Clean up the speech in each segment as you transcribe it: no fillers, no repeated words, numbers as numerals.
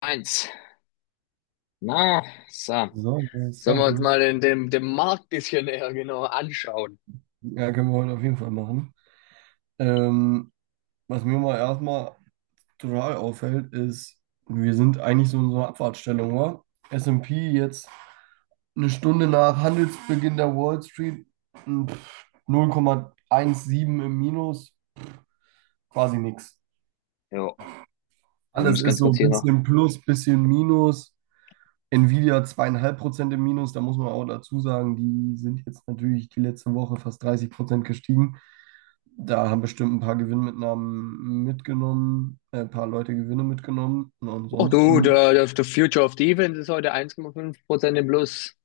Eins. Na, so. So, Sollen wir uns Servus. mal den Markt bisschen näher genau anschauen? Ja, können wir heute auf jeden Fall machen. Ähm, was mir mal erstmal total auffällt, ist, wir sind eigentlich so in so einer Abfahrtsstellung, oder? S&P jetzt eine Stunde nach Handelsbeginn der Wall Street 0,17 im Minus, quasi nichts. Jo, ich Alles muss ist ganz so kurz ein hier noch. bisschen plus, bisschen minus. Nvidia 2,5% im Minus, da muss man auch dazu sagen, die sind jetzt natürlich die letzte Woche fast 30% gestiegen. Da haben bestimmt ein paar Gewinnmitnahmen mitgenommen, ein paar Leute Gewinne mitgenommen und Oh du, ansonsten der Future of Defense ist heute 1,5% im Plus.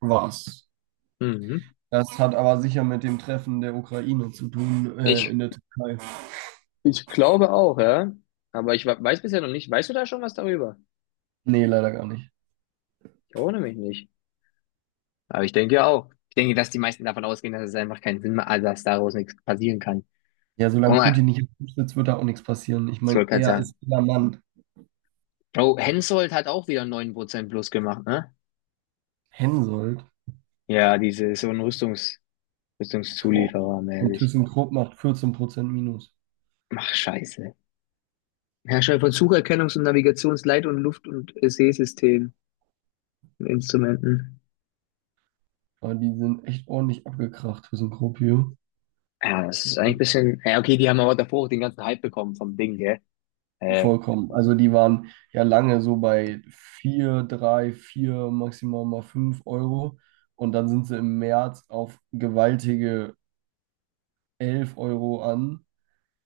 war's. Mhm. Das hat aber sicher mit dem Treffen der Ukraine zu tun, Ich, in der Türkei. ich glaube auch, ja. Aber ich weiß bisher noch nicht. Weißt du da schon was darüber? Nee, leider gar nicht. Ich erinnere mich nicht. Aber ich denke ja auch. Ich denke, dass die meisten davon ausgehen, dass es einfach keinen Sinn mehr, also dass daraus nichts passieren kann. Ja, Guck solange mal, Putin nicht im Amt sitzt, wird da auch nichts passieren. Ich ich meine, wollte gerade er sagen. ist der Mann. Oh, Hensoldt hat auch wieder 9% plus gemacht, ne? Hensoldt, Ja, diese so ein boah. Rüstungszulieferer Und mäßig. ThyssenKrupp macht 14% Minus. Ach, scheiße. Hersteller von Sucherkennungs- und Navigationsleit- und Luft- und Seesystemen und Instrumenten. Aber die sind echt ordentlich abgekracht für so. Ja, das ist eigentlich ein bisschen. Ja, okay, die haben aber davor auch den ganzen Hype bekommen vom Ding, gell? Äh, Vollkommen. und- Also die waren ja lange so bei 4, 3, 4 maximal mal 5 Euro. Und dann sind sie im März auf gewaltige 11 € an.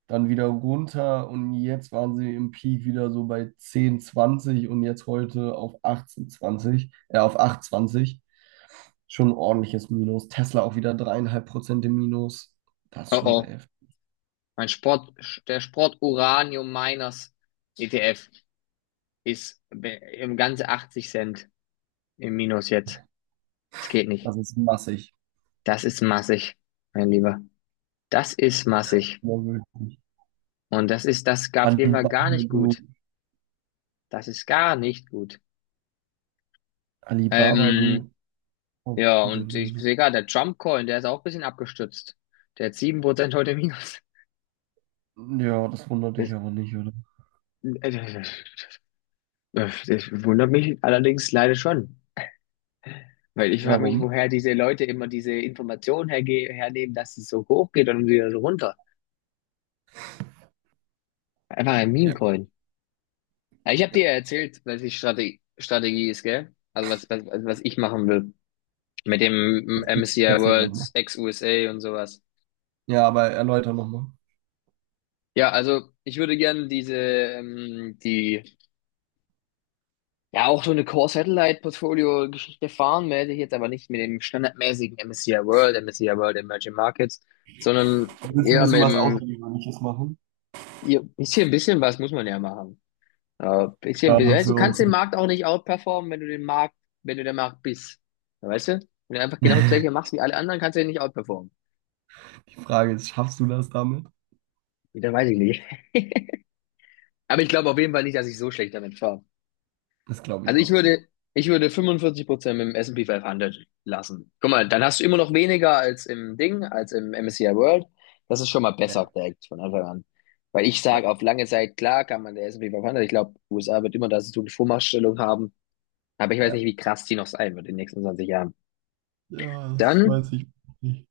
Dann wieder runter und jetzt waren sie im Peak wieder so bei 10, 20 und jetzt heute auf 18, 20 auf 8, zwanzig. Schon ein ordentliches Minus. Tesla auch wieder 3,5% im Minus. Das ist oh schon sehr oh. heftig. Mein Sport, der Sport Uranium Miners ETF ist im Ganze 80 Cent im Minus jetzt. Das geht nicht. Das ist massig. Das ist massig, mein Lieber. Das ist Ja, massig. wirklich. Und das ist, das gab jeden Fall Alibaba gar nicht Group. gut. Das ist gar nicht gut. Alibaba Ähm, Group. Oh, ja, gute und ich Miene. sehe gerade, der Trump Coin, der ist auch ein bisschen abgestützt. Der hat 7% heute Minus. Ja, das wundert dich Das, aber nicht, oder? äh, das wundert mich allerdings leider schon, weil ich frage mich, Warum? woher diese Leute immer diese Informationen herge hernehmen, dass es so hoch geht und dann wieder so runter. Einfach ein Ja, Meme-Coin. Ja, ich habe dir ja. ja erzählt, was die Strategie ist, gell? Also was ich machen will mit dem MSCI Erzähl nochmal. Worlds ex-USA und sowas. Ja, aber erläuter nochmal. Ja, also ich würde gerne diese, die Ja, auch so eine Core-Satellite-Portfolio-Geschichte fahren, werde ich jetzt aber nicht mit dem standardmäßigen MSCI World, MSCI World Emerging Markets, sondern Du willst ein eher mit bisschen was dem, Außergewöhnliches machen? ja, bisschen, bisschen was muss man ja machen. Bisschen, bisschen. Ja, Also du so. kannst den Markt auch nicht outperformen, wenn du der Markt bist. Ja, weißt du? Wenn du einfach genau das Gleiche machst wie alle anderen, kannst du den nicht outperformen. Die Frage ist, schaffst du das damit? Ja, dann weiß ich nicht. Aber ich glaube auf jeden Fall nicht, dass ich so schlecht damit fahre. Das glaube Also ich ich auch nicht. würde, ich würde 45% mit dem S&P 500 lassen. Guck mal, dann hast du immer noch weniger als im Ding, als im MSCI World. Das ist schon mal Ja, besser direkt von Anfang an. Weil ich ja, sage, auf lange Zeit, klar kann man der S&P 500, ich glaube, USA wird immer da so eine Vormachtstellung haben. Aber ich weiß nicht, ja. wie krass die noch sein wird in den nächsten 20 Jahren. Ja, das weiß Dann, ich nicht.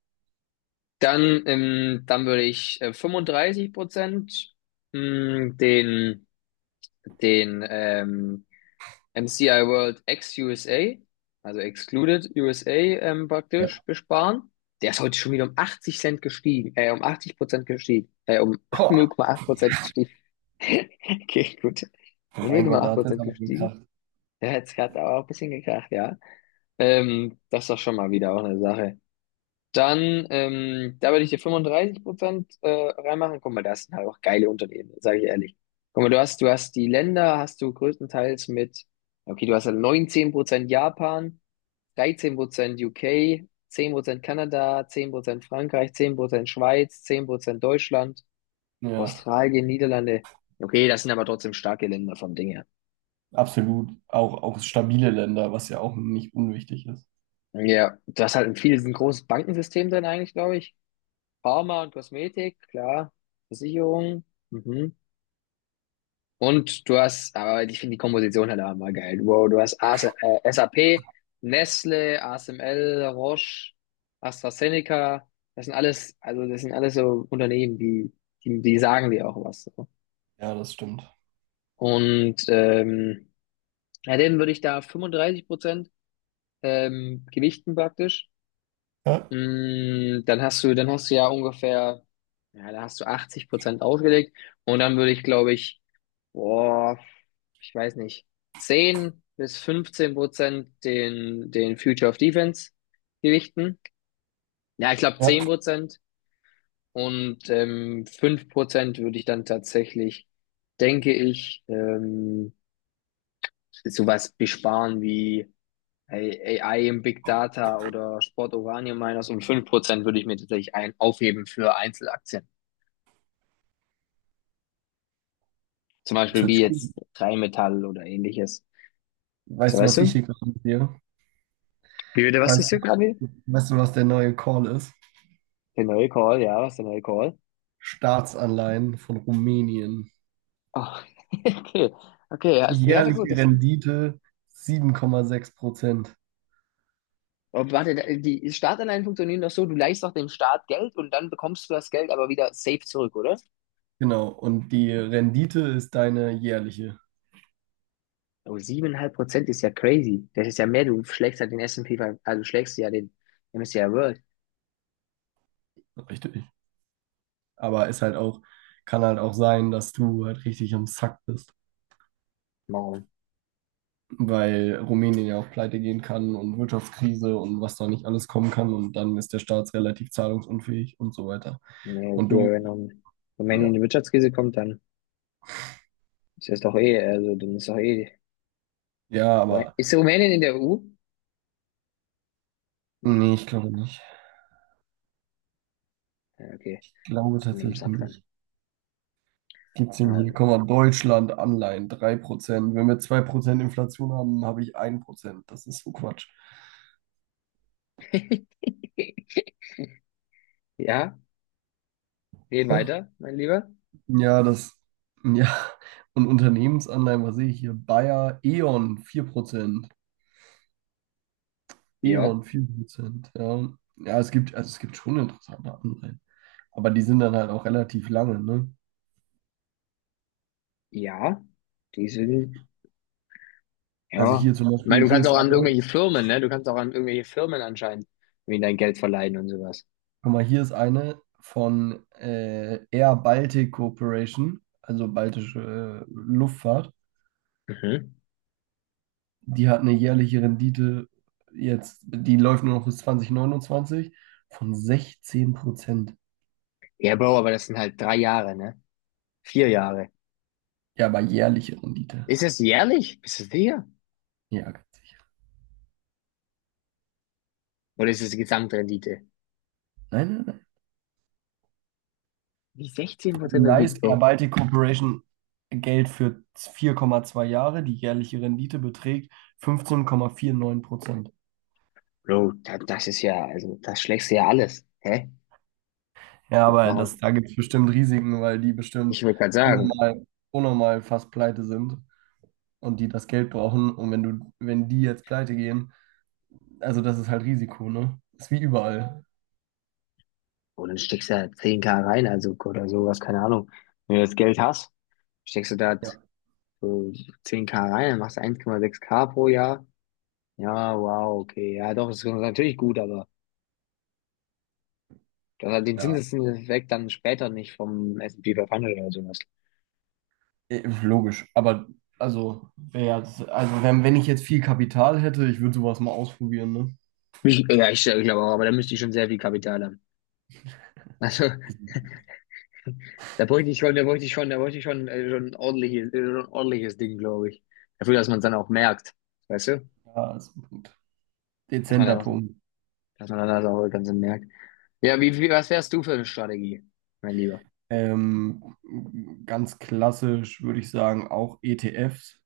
dann würde ich 35% mh, den, den MCI World ex-USA, also Excluded USA praktisch Ja. besparen. Der ist heute schon wieder um 80 Cent gestiegen, um 80% gestiegen, um null Boah, Komma acht Prozent gestiegen. Okay, gut. oh Um null mein Komma Gott, da acht hat es Prozent aber gestiegen. gekracht. Der hat er auch ein bisschen gekracht, ja. Das ist doch schon mal wieder auch eine Sache. Da würde ich dir 35% reinmachen. Guck mal, das sind halt auch geile Unternehmen, sage ich ehrlich. Guck mal, du hast die Länder, hast du größtenteils mit, okay, du hast halt 19% Japan, 13% UK, Prozent Kanada, 10% Frankreich, 10% Schweiz, 10% Deutschland, Ja, Australien, Niederlande. Okay, das sind aber trotzdem starke Länder vom Ding her. absolut. Auch stabile Länder, was ja auch nicht unwichtig ist. Ja, du hast halt in vielen, ein großes Bankensystem drin eigentlich, glaube ich. Pharma und Kosmetik, klar. Versicherung. Mhm. Und du hast, aber ich finde die Komposition halt auch mal geil. Wow, du hast AS, SAP, Nestle, ASML, Roche, AstraZeneca. Das sind alles, also das sind alles so Unternehmen, die, die sagen dir auch was. So. Ja, das stimmt. Und ja, denen würde ich da 35% gewichten praktisch. Ja, Dann hast du ja ungefähr, ja, da hast du 80% ausgelegt und dann würde ich, glaube ich, boah, ich weiß nicht, 10 bis 15% den Future of Defense gewichten. Ja, ich glaube ja. 10% und 5% würde ich dann tatsächlich, denke ich, sowas besparen wie Ey, AI im Big Data oder Sport Uranium Miners um 5% würde ich mir tatsächlich ein aufheben für Einzelaktien. Zum Das Beispiel hört wie sich gut. jetzt Rheinmetall oder ähnliches. So, Weißt du, weißt was ich du? hier gerade mit dir? Wie bitte, was ist Weißt du, hier gerade wieder? weißt du, was der neue Call ist? Der neue Call, ja, was ist der neue Call? Staatsanleihen von Rumänien. Ah, okay, okay, also, ja, na gut, Jährliche das, Rendite 7,6%. oh, warte, die Startanleihen funktionieren doch so, du leihst doch dem Staat Geld und dann bekommst du das Geld aber wieder safe zurück, oder? Genau. Und die Rendite ist deine jährliche. Oh, 7,5% ist ja crazy. Das ist ja mehr, du schlägst halt den S&P, 500, also du schlägst ja den MSCI World. Richtig. Aber ist halt auch, kann halt auch sein, dass du halt richtig am Sack bist, weil Rumänien ja auch pleite gehen kann und Wirtschaftskrise und was da nicht alles kommen kann. Und dann ist der Staat relativ zahlungsunfähig und so weiter. Nee, Und okay, du, wenn Rumänien in ja. die Wirtschaftskrise kommt, dann ist das doch eh, also dann ist doch eh. Ja, Moment, aber ist Rumänien in der EU? Nee, nee, ich glaube nicht. ja, okay, Glaube in dem tatsächlich Sack dann. nicht. Gibt's ihn hier? Also. Guck mal, Deutschland Anleihen 3%. Wenn wir 2% Inflation haben, habe ich 1%. Das ist so Quatsch. Ja, reden Ach, weiter, mein Lieber. ja, das, ja. Und Unternehmensanleihen, was sehe ich hier? Bayer, E.ON 4%. Ja, E.ON 4%. Ja. Ja, es gibt, also es gibt schon interessante Anleihen. Aber die sind dann halt auch relativ lange, ne? ja, die sind, Also ja. hier zum Ich meine, Beispiel, du hier kannst ist auch an einer. irgendwelche Firmen, ne? Du kannst auch an irgendwelche Firmen anscheinend irgendwie dein Geld verleihen und sowas. Guck mal, hier ist eine von Air Baltic Corporation, also baltische Luftfahrt. Mhm. Die hat eine jährliche Rendite jetzt, die läuft nur noch bis 2029 von 16%. Ja, Bro, aber das sind halt 3 Jahre, ne? 4 Jahre. Ja, aber jährliche Rendite. Ist das jährlich? Bist du sicher? Ja, ganz sicher. Oder ist das die Gesamtrendite? Nein, nein, nein. Wie Du 16% Rendite, leist Air Bro? Baltic Corporation Geld für 4,2 Jahre. Die jährliche Rendite beträgt 15,49%. Bro, das ist ja, also, das schlägst du ja alles. Hä? Ja, aber das, Warum? da gibt es bestimmt Risiken, weil die Ich bestimmt würde gerade sagen, unnormal, unnormal fast pleite sind und die das Geld brauchen. Und wenn du, wenn die jetzt pleite gehen, also das ist halt Risiko, ne? Ist wie überall. und dann steckst du da 10K rein, also, oder sowas, keine Ahnung. Wenn du das Geld hast, steckst du da Ja. so 10K rein, dann machst du 1,6K pro Jahr. Ja, wow, okay. Ja, doch, ist natürlich gut, aber das hat den Ja, Zinseszinseffekt dann später nicht vom S&P 500 oder sowas. eh, logisch. Aber also, wär ja, also wenn ich jetzt viel Kapital hätte, ich würde sowas mal ausprobieren, ne? Ja, ich glaube auch, aber da müsste ich schon sehr viel Kapital haben. Also, Ist, da bräuchte ich schon, schon ein ordentliches Ding, glaube ich. Dafür, dass man es dann auch merkt. Weißt du? ja, ist ein Punkt. Dass man Dezenter dann, Punkt. dass man dann das auch ganz merkt. Ja, was wärst du für eine Strategie, mein Lieber? Ähm, ganz klassisch würde ich sagen, auch ETFs.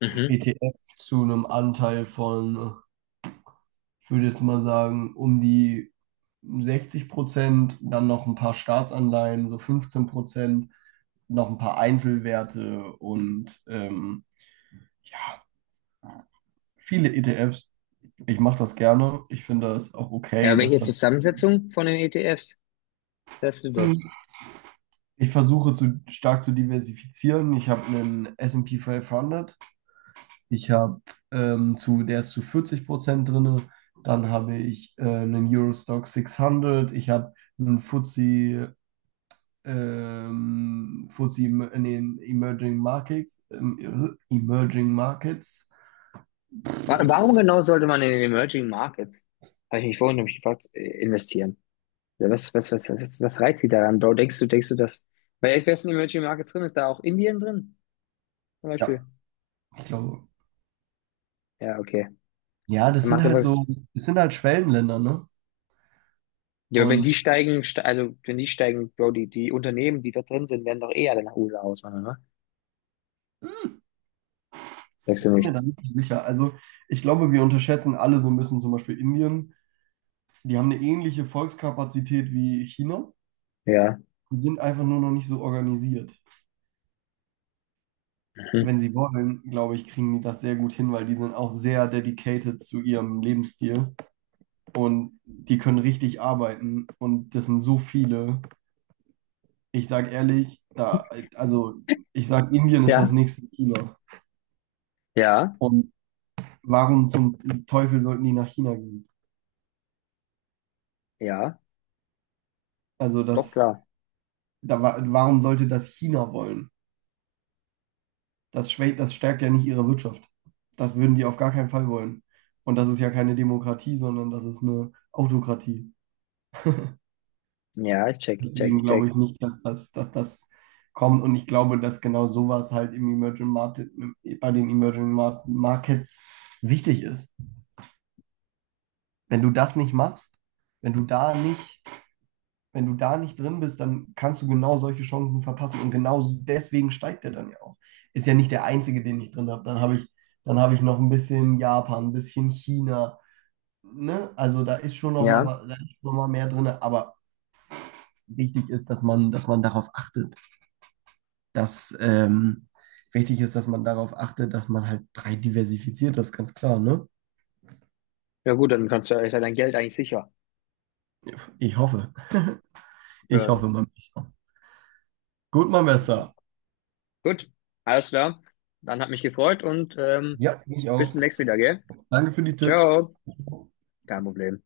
Mhm. ETFs zu einem Anteil von ich würde jetzt mal sagen, um die 60%, dann noch ein paar Staatsanleihen, so 15%, noch ein paar Einzelwerte und ja, viele ETFs. Ich mache das gerne. Ich finde das auch Ja, okay, welche dass das. Zusammensetzung von den ETFs wärst du da? Ich versuche zu, stark zu diversifizieren. Ich habe einen S&P 500. Ich habe zu, der ist zu 40% drin. Dann habe ich einen Eurostock 600. Ich habe einen FTSE FTSE in den Emerging Markets. Warum genau sollte man in den Emerging Markets, habe ich mich vorhin nämlich gefragt, investieren? Ja, was reizt sie daran, Bro? Denkst du, das? Weil ich weiß, in den Emerging Markets drin ist, da auch Indien drin, zum Ja, Beispiel? ich glaube. Ja, okay. Ja, Dann machst du aber. Das sind halt Schwellenländer, ne? Ja, aber wenn die Und steigen, also wenn die steigen, Bro, die Unternehmen, die da drin sind, werden doch eher alle nach USA auswandern, ne? Sagst ich du bin mir nicht? da nicht so sicher. Also ich glaube, wir unterschätzen alle so ein bisschen zum Beispiel Indien. Die haben eine ähnliche Volkskapazität wie China. Ja. Die sind einfach nur noch nicht so organisiert. Mhm. Wenn sie wollen, glaube ich, kriegen die das sehr gut hin, weil die sind auch sehr dedicated zu ihrem Lebensstil und die können richtig arbeiten und das sind so viele. Ich sag ehrlich, da, also ich sag, Indien ist das Ja, nächste China. ja, Und warum zum Teufel sollten die nach China gehen? ja, Also doch das, klar. da, warum sollte das China wollen? Das schwächt, das stärkt ja nicht ihre Wirtschaft. Das würden die auf gar keinen Fall wollen. Und das ist ja keine Demokratie, sondern das ist eine Autokratie. Ja, ich check, ich check, Deswegen ich glaube check. ich nicht, dass das kommt. Und ich glaube, dass genau sowas halt im Emerging Market, bei den Emerging Markets wichtig ist. Wenn du das nicht machst, wenn du da nicht, wenn du da nicht drin bist, dann kannst du genau solche Chancen verpassen und genau deswegen steigt der dann ja auch. Ist ja nicht der einzige, den ich drin habe. Dann habe ich noch ein bisschen Japan, ein bisschen China. Ne? Also da ist schon noch mal, Ja. Da ist noch mal mehr drin, aber wichtig ist, dass man darauf achtet, dass wichtig ist, dass man darauf achtet, dass man halt breit diversifiziert, das ist ganz klar, ne? Ja gut, dann kannst du, ist ja dein Geld eigentlich sicher. Ich hoffe, ich Für, hoffe, mein Besser. Gut, mein mhm. Besser. Gut, alles klar. Dann hat mich gefreut und Ja, ich auch. bis zum nächsten Mal, gell? Danke für die Tipps. Ciao. Kein Problem.